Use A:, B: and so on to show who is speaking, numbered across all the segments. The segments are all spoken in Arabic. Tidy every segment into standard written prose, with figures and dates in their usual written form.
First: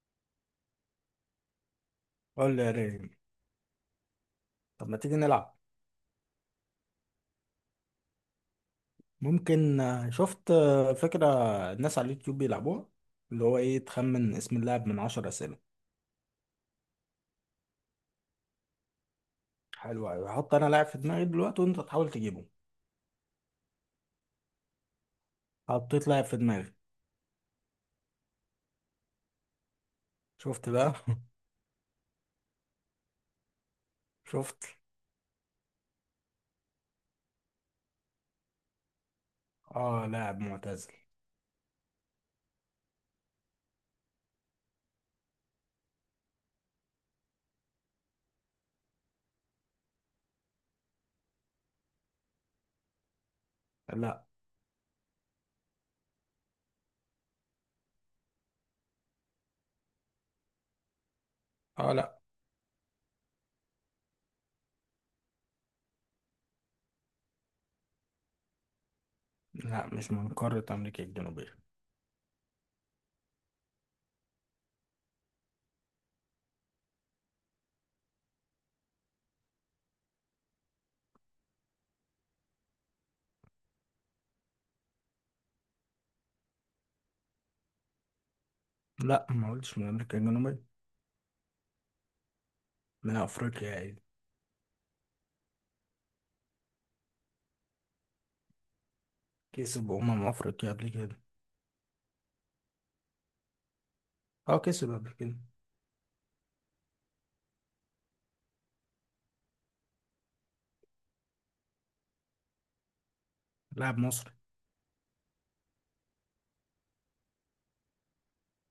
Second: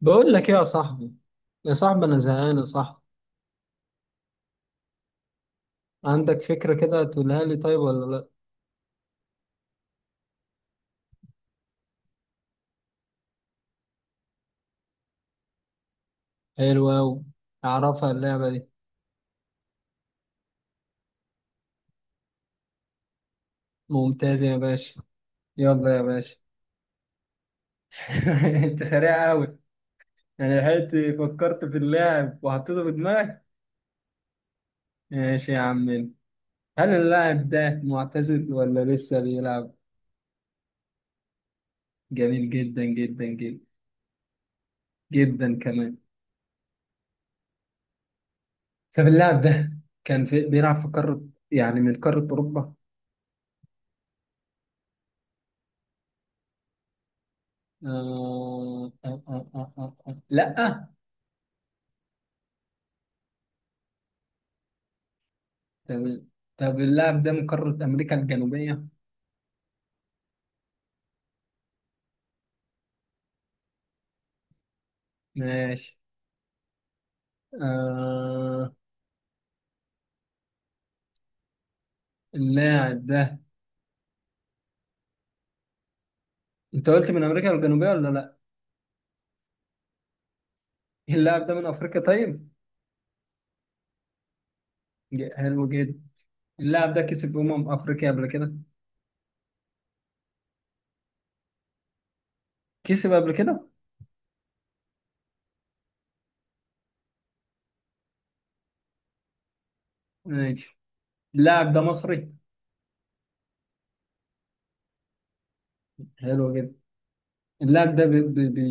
A: بقول لك ايه يا صاحبي، يا صاحبي انا
B: قول
A: زهقان
B: لي
A: يا
B: يا
A: صاحبي.
B: ريم. طب ما تيجي نلعب.
A: عندك فكرة كده تقولها لي طيب ولا لا؟
B: ممكن شفت فكرة الناس على اليوتيوب بيلعبوها اللي هو ايه تخمن اسم اللاعب من 10 أسئلة.
A: حلوة أوي، اعرفها اللعبة دي.
B: حلو أوي، هحط أنا لاعب في دماغي دلوقتي وأنت تحاول تجيبه.
A: ممتازة يا باشا، يلا يا
B: حطيت لاعب
A: باشا.
B: في دماغي.
A: انت سريع أوي، يعني
B: شفت
A: لحقت
B: بقى.
A: فكرت في اللاعب وحطيته في دماغك؟
B: شفت.
A: ماشي يا عم. هل اللاعب ده معتزل ولا لسه بيلعب؟
B: اه، لاعب معتزل.
A: جميل جدا جدا جدا، جدا كمان. طب اللاعب ده كان بيلعب في قارة، يعني من قارة أوروبا؟
B: لا.
A: لا.
B: اه، لا.
A: تمام. طب اللاعب ده من قارة أمريكا الجنوبية؟
B: لا، مش من قارة أمريكا الجنوبية.
A: ماشي. آه اللاعب ده، أنت قلت من أمريكا الجنوبية ولا لأ؟
B: لا ما قلتش من أمريكا الجنوبية.
A: اللاعب ده من أفريقيا طيب؟
B: من أفريقيا عادي.
A: حلو جدا. اللاعب ده كسب أمم أفريقيا قبل كده؟
B: كسب أمم أفريقيا قبل كده.
A: كسب قبل كده؟
B: اه، كسب قبل كده.
A: ماشي. اللاعب ده مصري؟
B: لاعب مصري.
A: حلو جدا. اللاعب ده بي بي بي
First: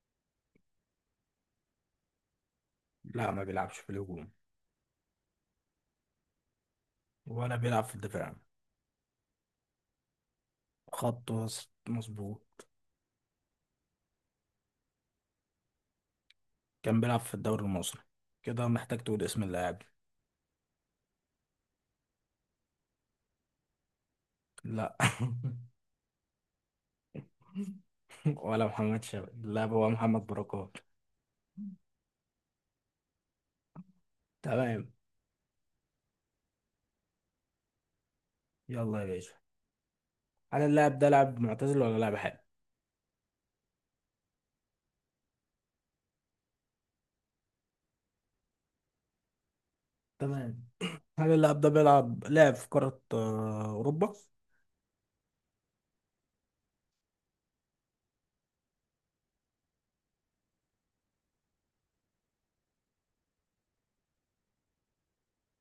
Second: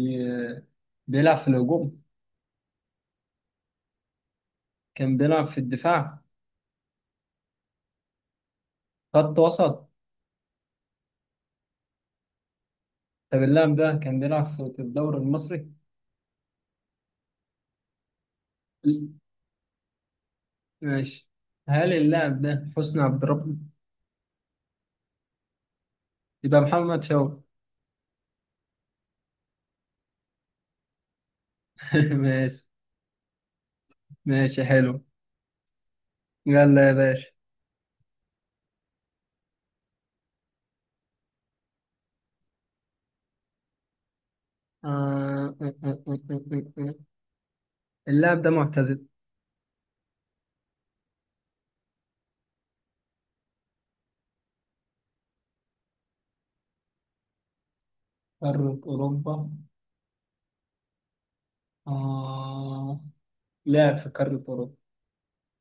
A: بيلعب في الهجوم؟
B: لا، ما بيلعبش في الهجوم.
A: كان بيلعب في الدفاع؟
B: ولا بيلعب في الدفاع.
A: خط وسط؟
B: خط وسط مظبوط.
A: طب اللاعب ده كان بيلعب في الدوري المصري؟
B: كان بيلعب في الدوري المصري. كده محتاج تقول اسم اللاعب.
A: ماشي. هل اللاعب ده حسني عبد ربه؟
B: لا.
A: يبقى محمد شوقي.
B: ولا محمد شوقي، اللاعب هو محمد بركات.
A: ماشي، ماشي
B: تمام.
A: حلو. يلا يا باشا.
B: يلا يا باشا. هل اللاعب ده لاعب معتزل ولا لاعب حالي؟
A: آه... آه، آه، آه، آه، آه. اللاعب ده معتزل.
B: تمام. هل اللاعب ده بيلعب لاعب في قارة أوروبا؟
A: قارة أوروبا، آه... لعب في قارة أوروبا.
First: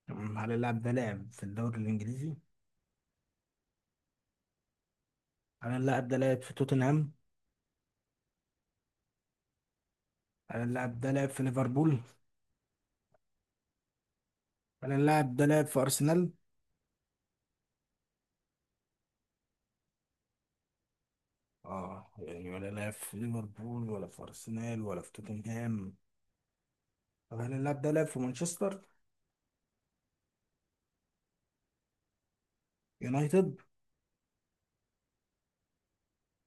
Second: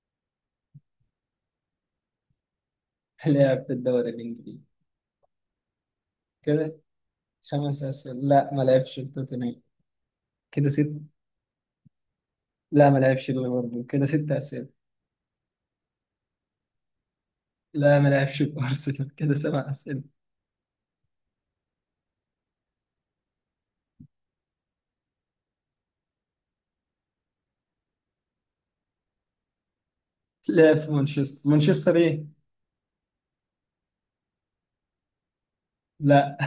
B: تمام. هل اللاعب ده لاعب في الدوري الإنجليزي؟
A: لعب في الدوري الإنجليزي.
B: هل اللاعب ده لاعب في
A: كده
B: توتنهام؟
A: 5 أسئلة. لا، ما لعبش في توتنهام.
B: هل
A: كده ست.
B: اللاعب ده لاعب في ليفربول؟
A: لا، ما لعبش في ليفربول، كده 6 أسئلة.
B: هل اللاعب ده لاعب في أرسنال؟
A: لا، ما لعبش في أرسنال. كده 7 أسئلة.
B: اه يعني ولا لعب في ليفربول ولا في ارسنال ولا في توتنهام. طب هل اللاعب ده لعب في مانشستر
A: لعب في مانشستر، مانشستر إيه؟
B: يونايتد؟
A: لا.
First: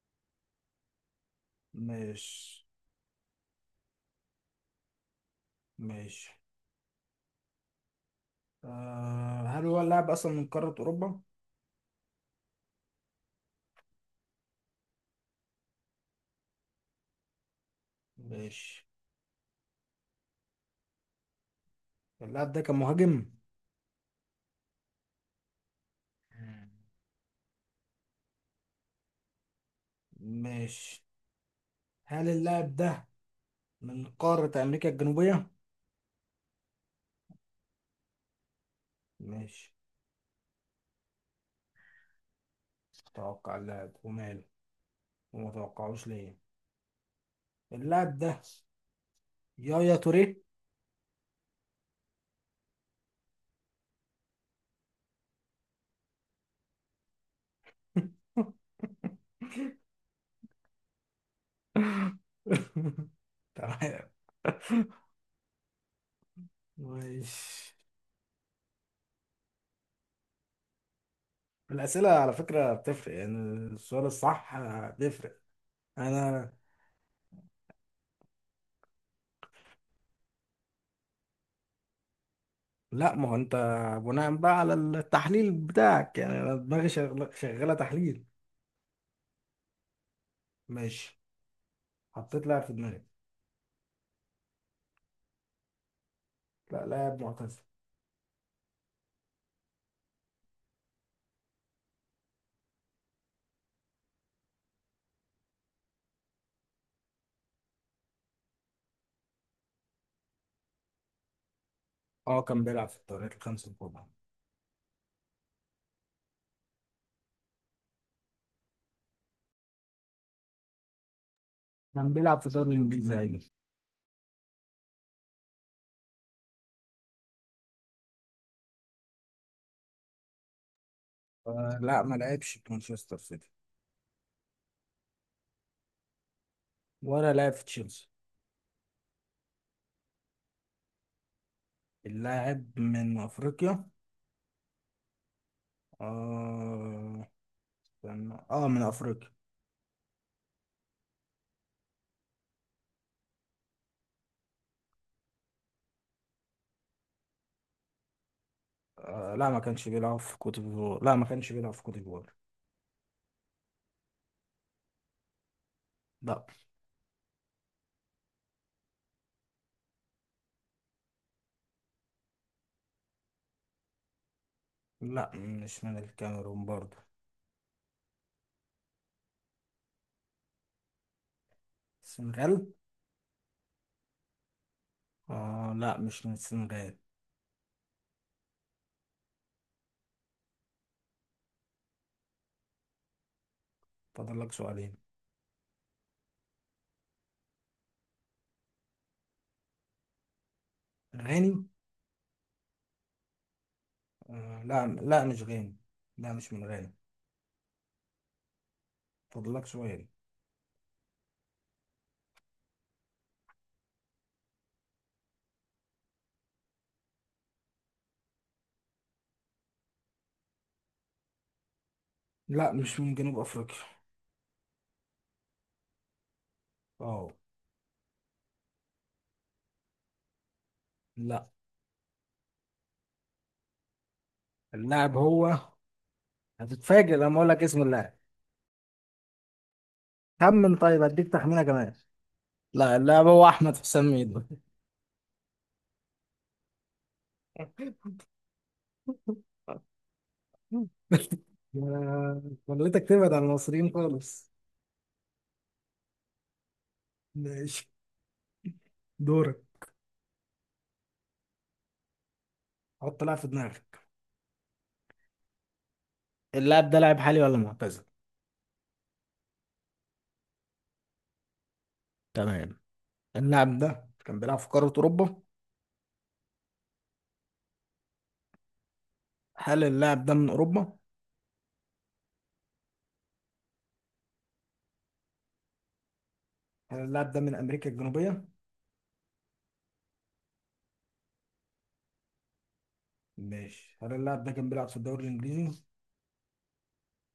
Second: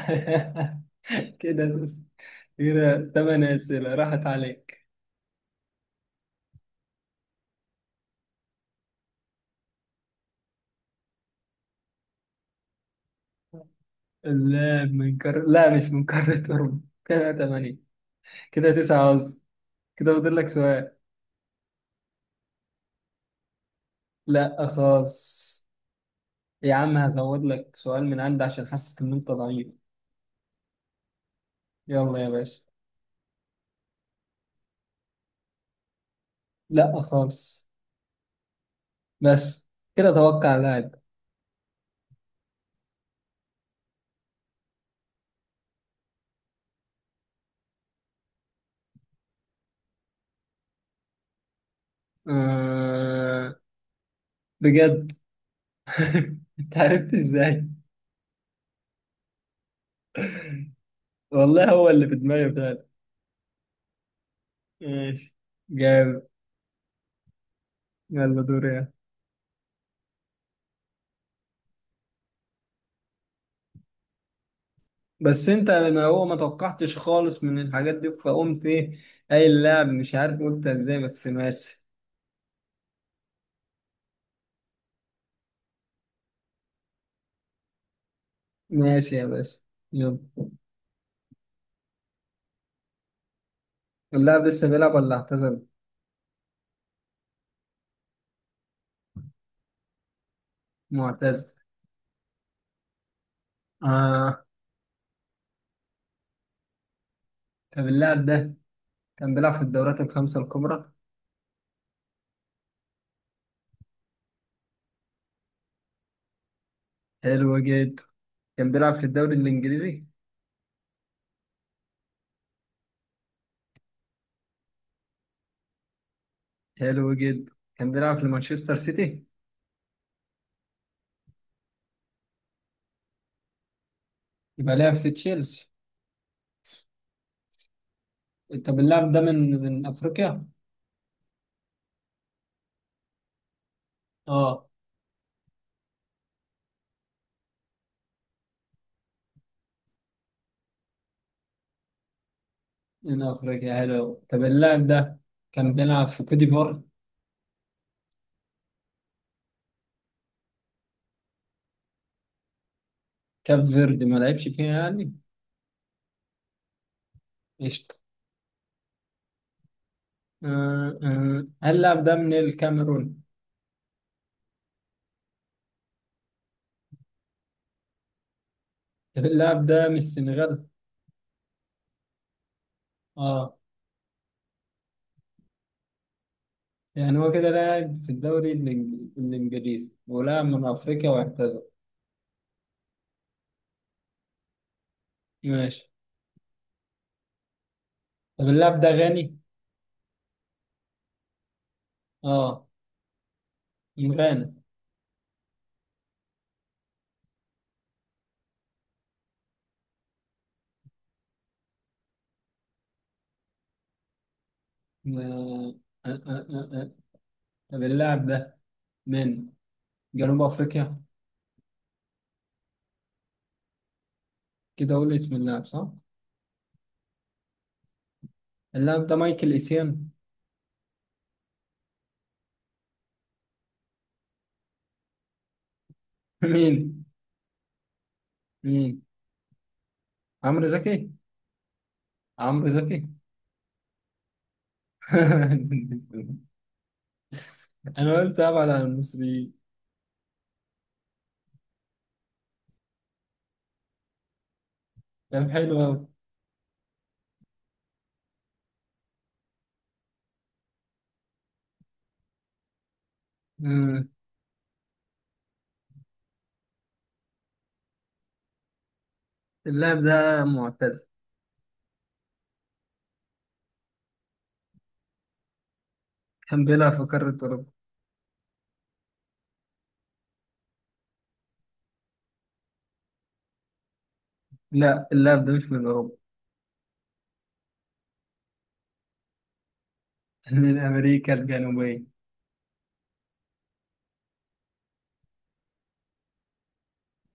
A: كده
B: مش.
A: كده 8 أسئلة راحت عليك.
B: مش هل هو اللاعب اصلا من قارة اوروبا؟
A: لا، مش من قارة أوروبا. كده تمانية، كده
B: مش.
A: تسعة قصدي. كده فاضل لك سؤال.
B: اللاعب ده كان مهاجم؟
A: لا خالص. يا عم هزود لك سؤال من عندي عشان حاسس إن أنت ضعيف.
B: مش.
A: يلا يا
B: هل
A: باشا.
B: اللاعب ده من قارة امريكا الجنوبية؟
A: لا خالص. بس
B: مش.
A: كده توقع لاعب.
B: توقع اللاعب وماله. وما توقعوش ليه. اللاعب ده يايا توريه.
A: آه... بجد. أنت عرفت إزاي؟ والله هو اللي في دماغي فعلا.
B: تمام.
A: ماشي، جامد.
B: ماشي.
A: يلا دوري.
B: الأسئلة على فكرة بتفرق يعني، السؤال الصح بيفرق.
A: بس انت ما هو ما
B: أنا.
A: توقعتش خالص من الحاجات دي فقمت ايه. اي اللاعب مش عارف قلت ازاي، بس ماشي.
B: لا ما هو أنت، بناء بقى على التحليل بتاعك يعني، أنا دماغي شغالة تحليل.
A: ماشي يا باشا، يلا.
B: ماشي. حطيت لاعب في دماغي.
A: اللاعب لسه بيلعب ولا اعتزل؟
B: لا، لاعب معتزل.
A: معتزل. اه. طب اللاعب ده كان بيلعب في الدورات الخمسة الكبرى؟
B: أه كان بيلعب في الدوريات الخمسة الكبرى.
A: حلو جدا. كان بيلعب في الدوري الانجليزي؟
B: كان بيلعب في الدوري الإنجليزي عادي.
A: حلو جدا، كان بيلعب في مانشستر سيتي؟
B: لا ما لعبش في مانشستر سيتي.
A: يبقى لعب في تشيلسي.
B: ولا لعب في تشيلسي.
A: طب اللاعب ده من افريقيا؟
B: اللاعب من أفريقيا.
A: اه.
B: آه. من أفريقيا.
A: من افريقيا، حلو. طب اللاعب ده كان بيلعب في كوت ديفوار؟
B: آه لا ما كانش بيلعب في كوت ديفوار، لا ما كانش بيلعب في كوت ديفوار.
A: كاب فيردي ما لعبش فيها يعني؟
B: لا.
A: قشطة. هل اللاعب ده من الكاميرون؟
B: لا، مش من الكاميرون برضه.
A: طب اللاعب ده من السنغال؟
B: السنغال.
A: اه.
B: لا مش من السنغال.
A: يعني هو كده لاعب في الدوري الإنجليزي ولاعب من أفريقيا واعتزل.
B: فاضل لك سؤالين.
A: ماشي. طب اللاعب ده غني؟
B: غاني.
A: اه، من غانا.
B: آه لا، لا مش غاني. لا مش من غاني. فاضل لك سؤال.
A: آه آه آه آه. آه. طب اللاعب ده من جنوب أفريقيا؟
B: لا مش من جنوب افريقيا.
A: كده أقول اسم اللاعب صح؟
B: اه.
A: اللاعب ده مايكل إيسيان.
B: لا، اللاعب هو.
A: مين؟
B: هتتفاجئ لما اقول لك اسم اللاعب.
A: مين؟ عمرو
B: خمن طيب،
A: زكي؟
B: هديك تخمينه كمان.
A: عمرو
B: لا،
A: زكي
B: اللاعب هو احمد حسام ميدو.
A: انا قلت ابعد عن المصريين.
B: خليتك تبعد عن المصريين خالص.
A: كان حلو قوي.
B: ماشي. دورك. حط لاعب في دماغك.
A: مم.
B: اللاعب ده لاعب حالي ولا معتزل؟
A: اللاعب ده معتزل.
B: تمام. اللاعب ده كان بيلعب في قارة أوروبا.
A: كان بيلعب في قارة أوروبا.
B: هل اللاعب ده من أوروبا؟
A: لا، اللاعب ده مش من أوروبا.
B: هل اللاعب ده من امريكا الجنوبيه؟
A: من امريكا الجنوبيه.
B: ماشي، هل اللاعب ده كان بيلعب في الدوري الانجليزي؟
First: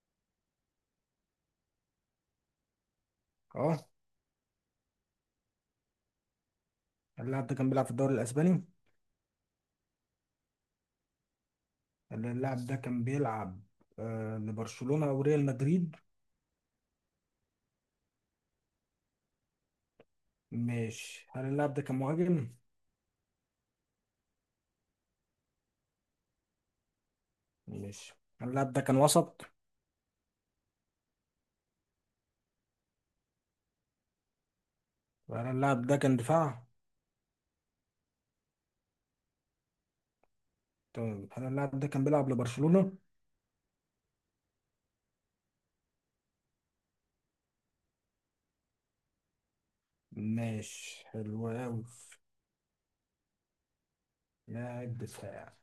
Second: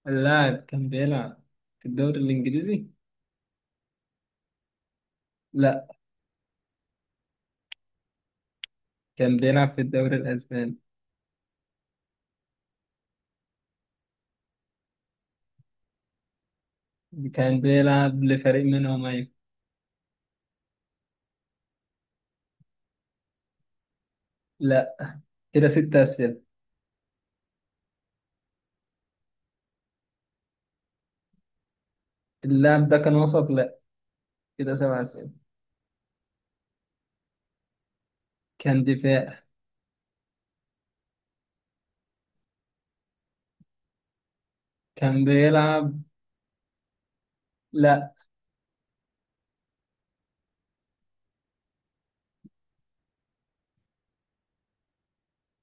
A: اللاعب كان بيلعب في الدوري الإنجليزي،
B: اه.
A: لا.
B: هل اللاعب ده كان بيلعب في الدوري الاسباني؟
A: كان بيلعب في الدوري الأسباني.
B: هل اللاعب ده كان بيلعب لبرشلونه او ريال مدريد؟
A: كان بيلعب لفريق منهم أيوة.
B: ماشي، هل اللاعب ده كان مهاجم؟
A: لا، كده 6 أسئلة.
B: ماشي، هل اللاعب ده كان وسط؟
A: اللاعب ده كان وسط، لا، كده 7 أسئلة.
B: هل اللاعب ده كان دفاع؟
A: كان دفاع.
B: طيب، هل اللاعب ده كان بيلعب لبرشلونه؟
A: كان بيلعب، لا.
B: ماشي، حلو أوي. لاعب دفاع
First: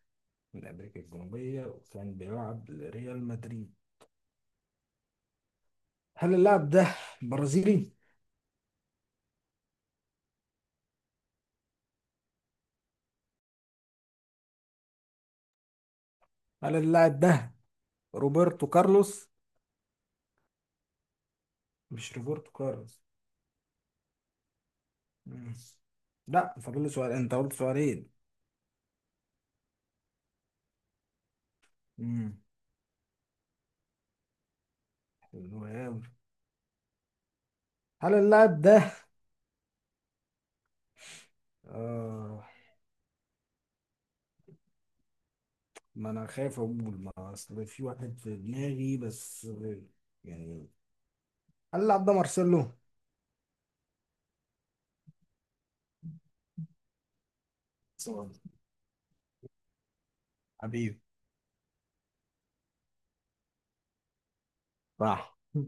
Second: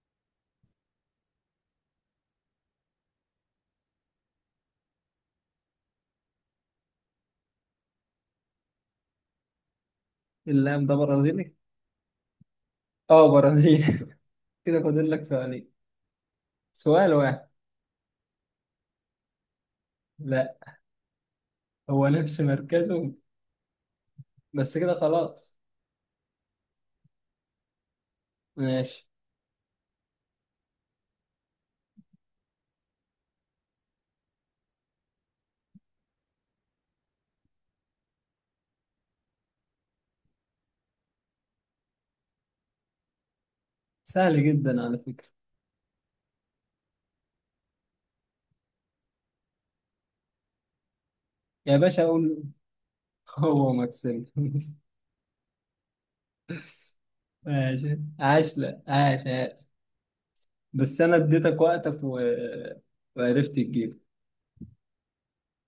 B: من أمريكا الجنوبية وكان بيلعب لريال مدريد. هل اللاعب ده برازيلي؟
A: اللاعب ده برازيلي. اه برازيلي. كده فاضل لك سؤالين.
B: هل
A: سؤال
B: اللاعب ده
A: واحد.
B: روبرتو كارلوس؟
A: لا، هو
B: مش
A: نفس
B: روبرتو كارلوس.
A: مركزه. بس كده
B: مم.
A: خلاص.
B: لا، فاضل لي سؤال، أنت قلت سؤالين.
A: ماشي.
B: مم. حلو أوي. هل اللاعب ده. آه
A: سهل جدا على فكرة.
B: ما أنا خايف أقول، ما أصل في واحد في دماغي بس يعني.
A: يا
B: هل
A: باشا
B: اللاعب ده
A: أقول.
B: مارسيلو؟
A: هو مارسيلو. ماشي،
B: صح.
A: عاش، لا عاش عاش.
B: حبيبي.
A: بس أنا اديتك وقتك وعرفت تجيب.
B: صح.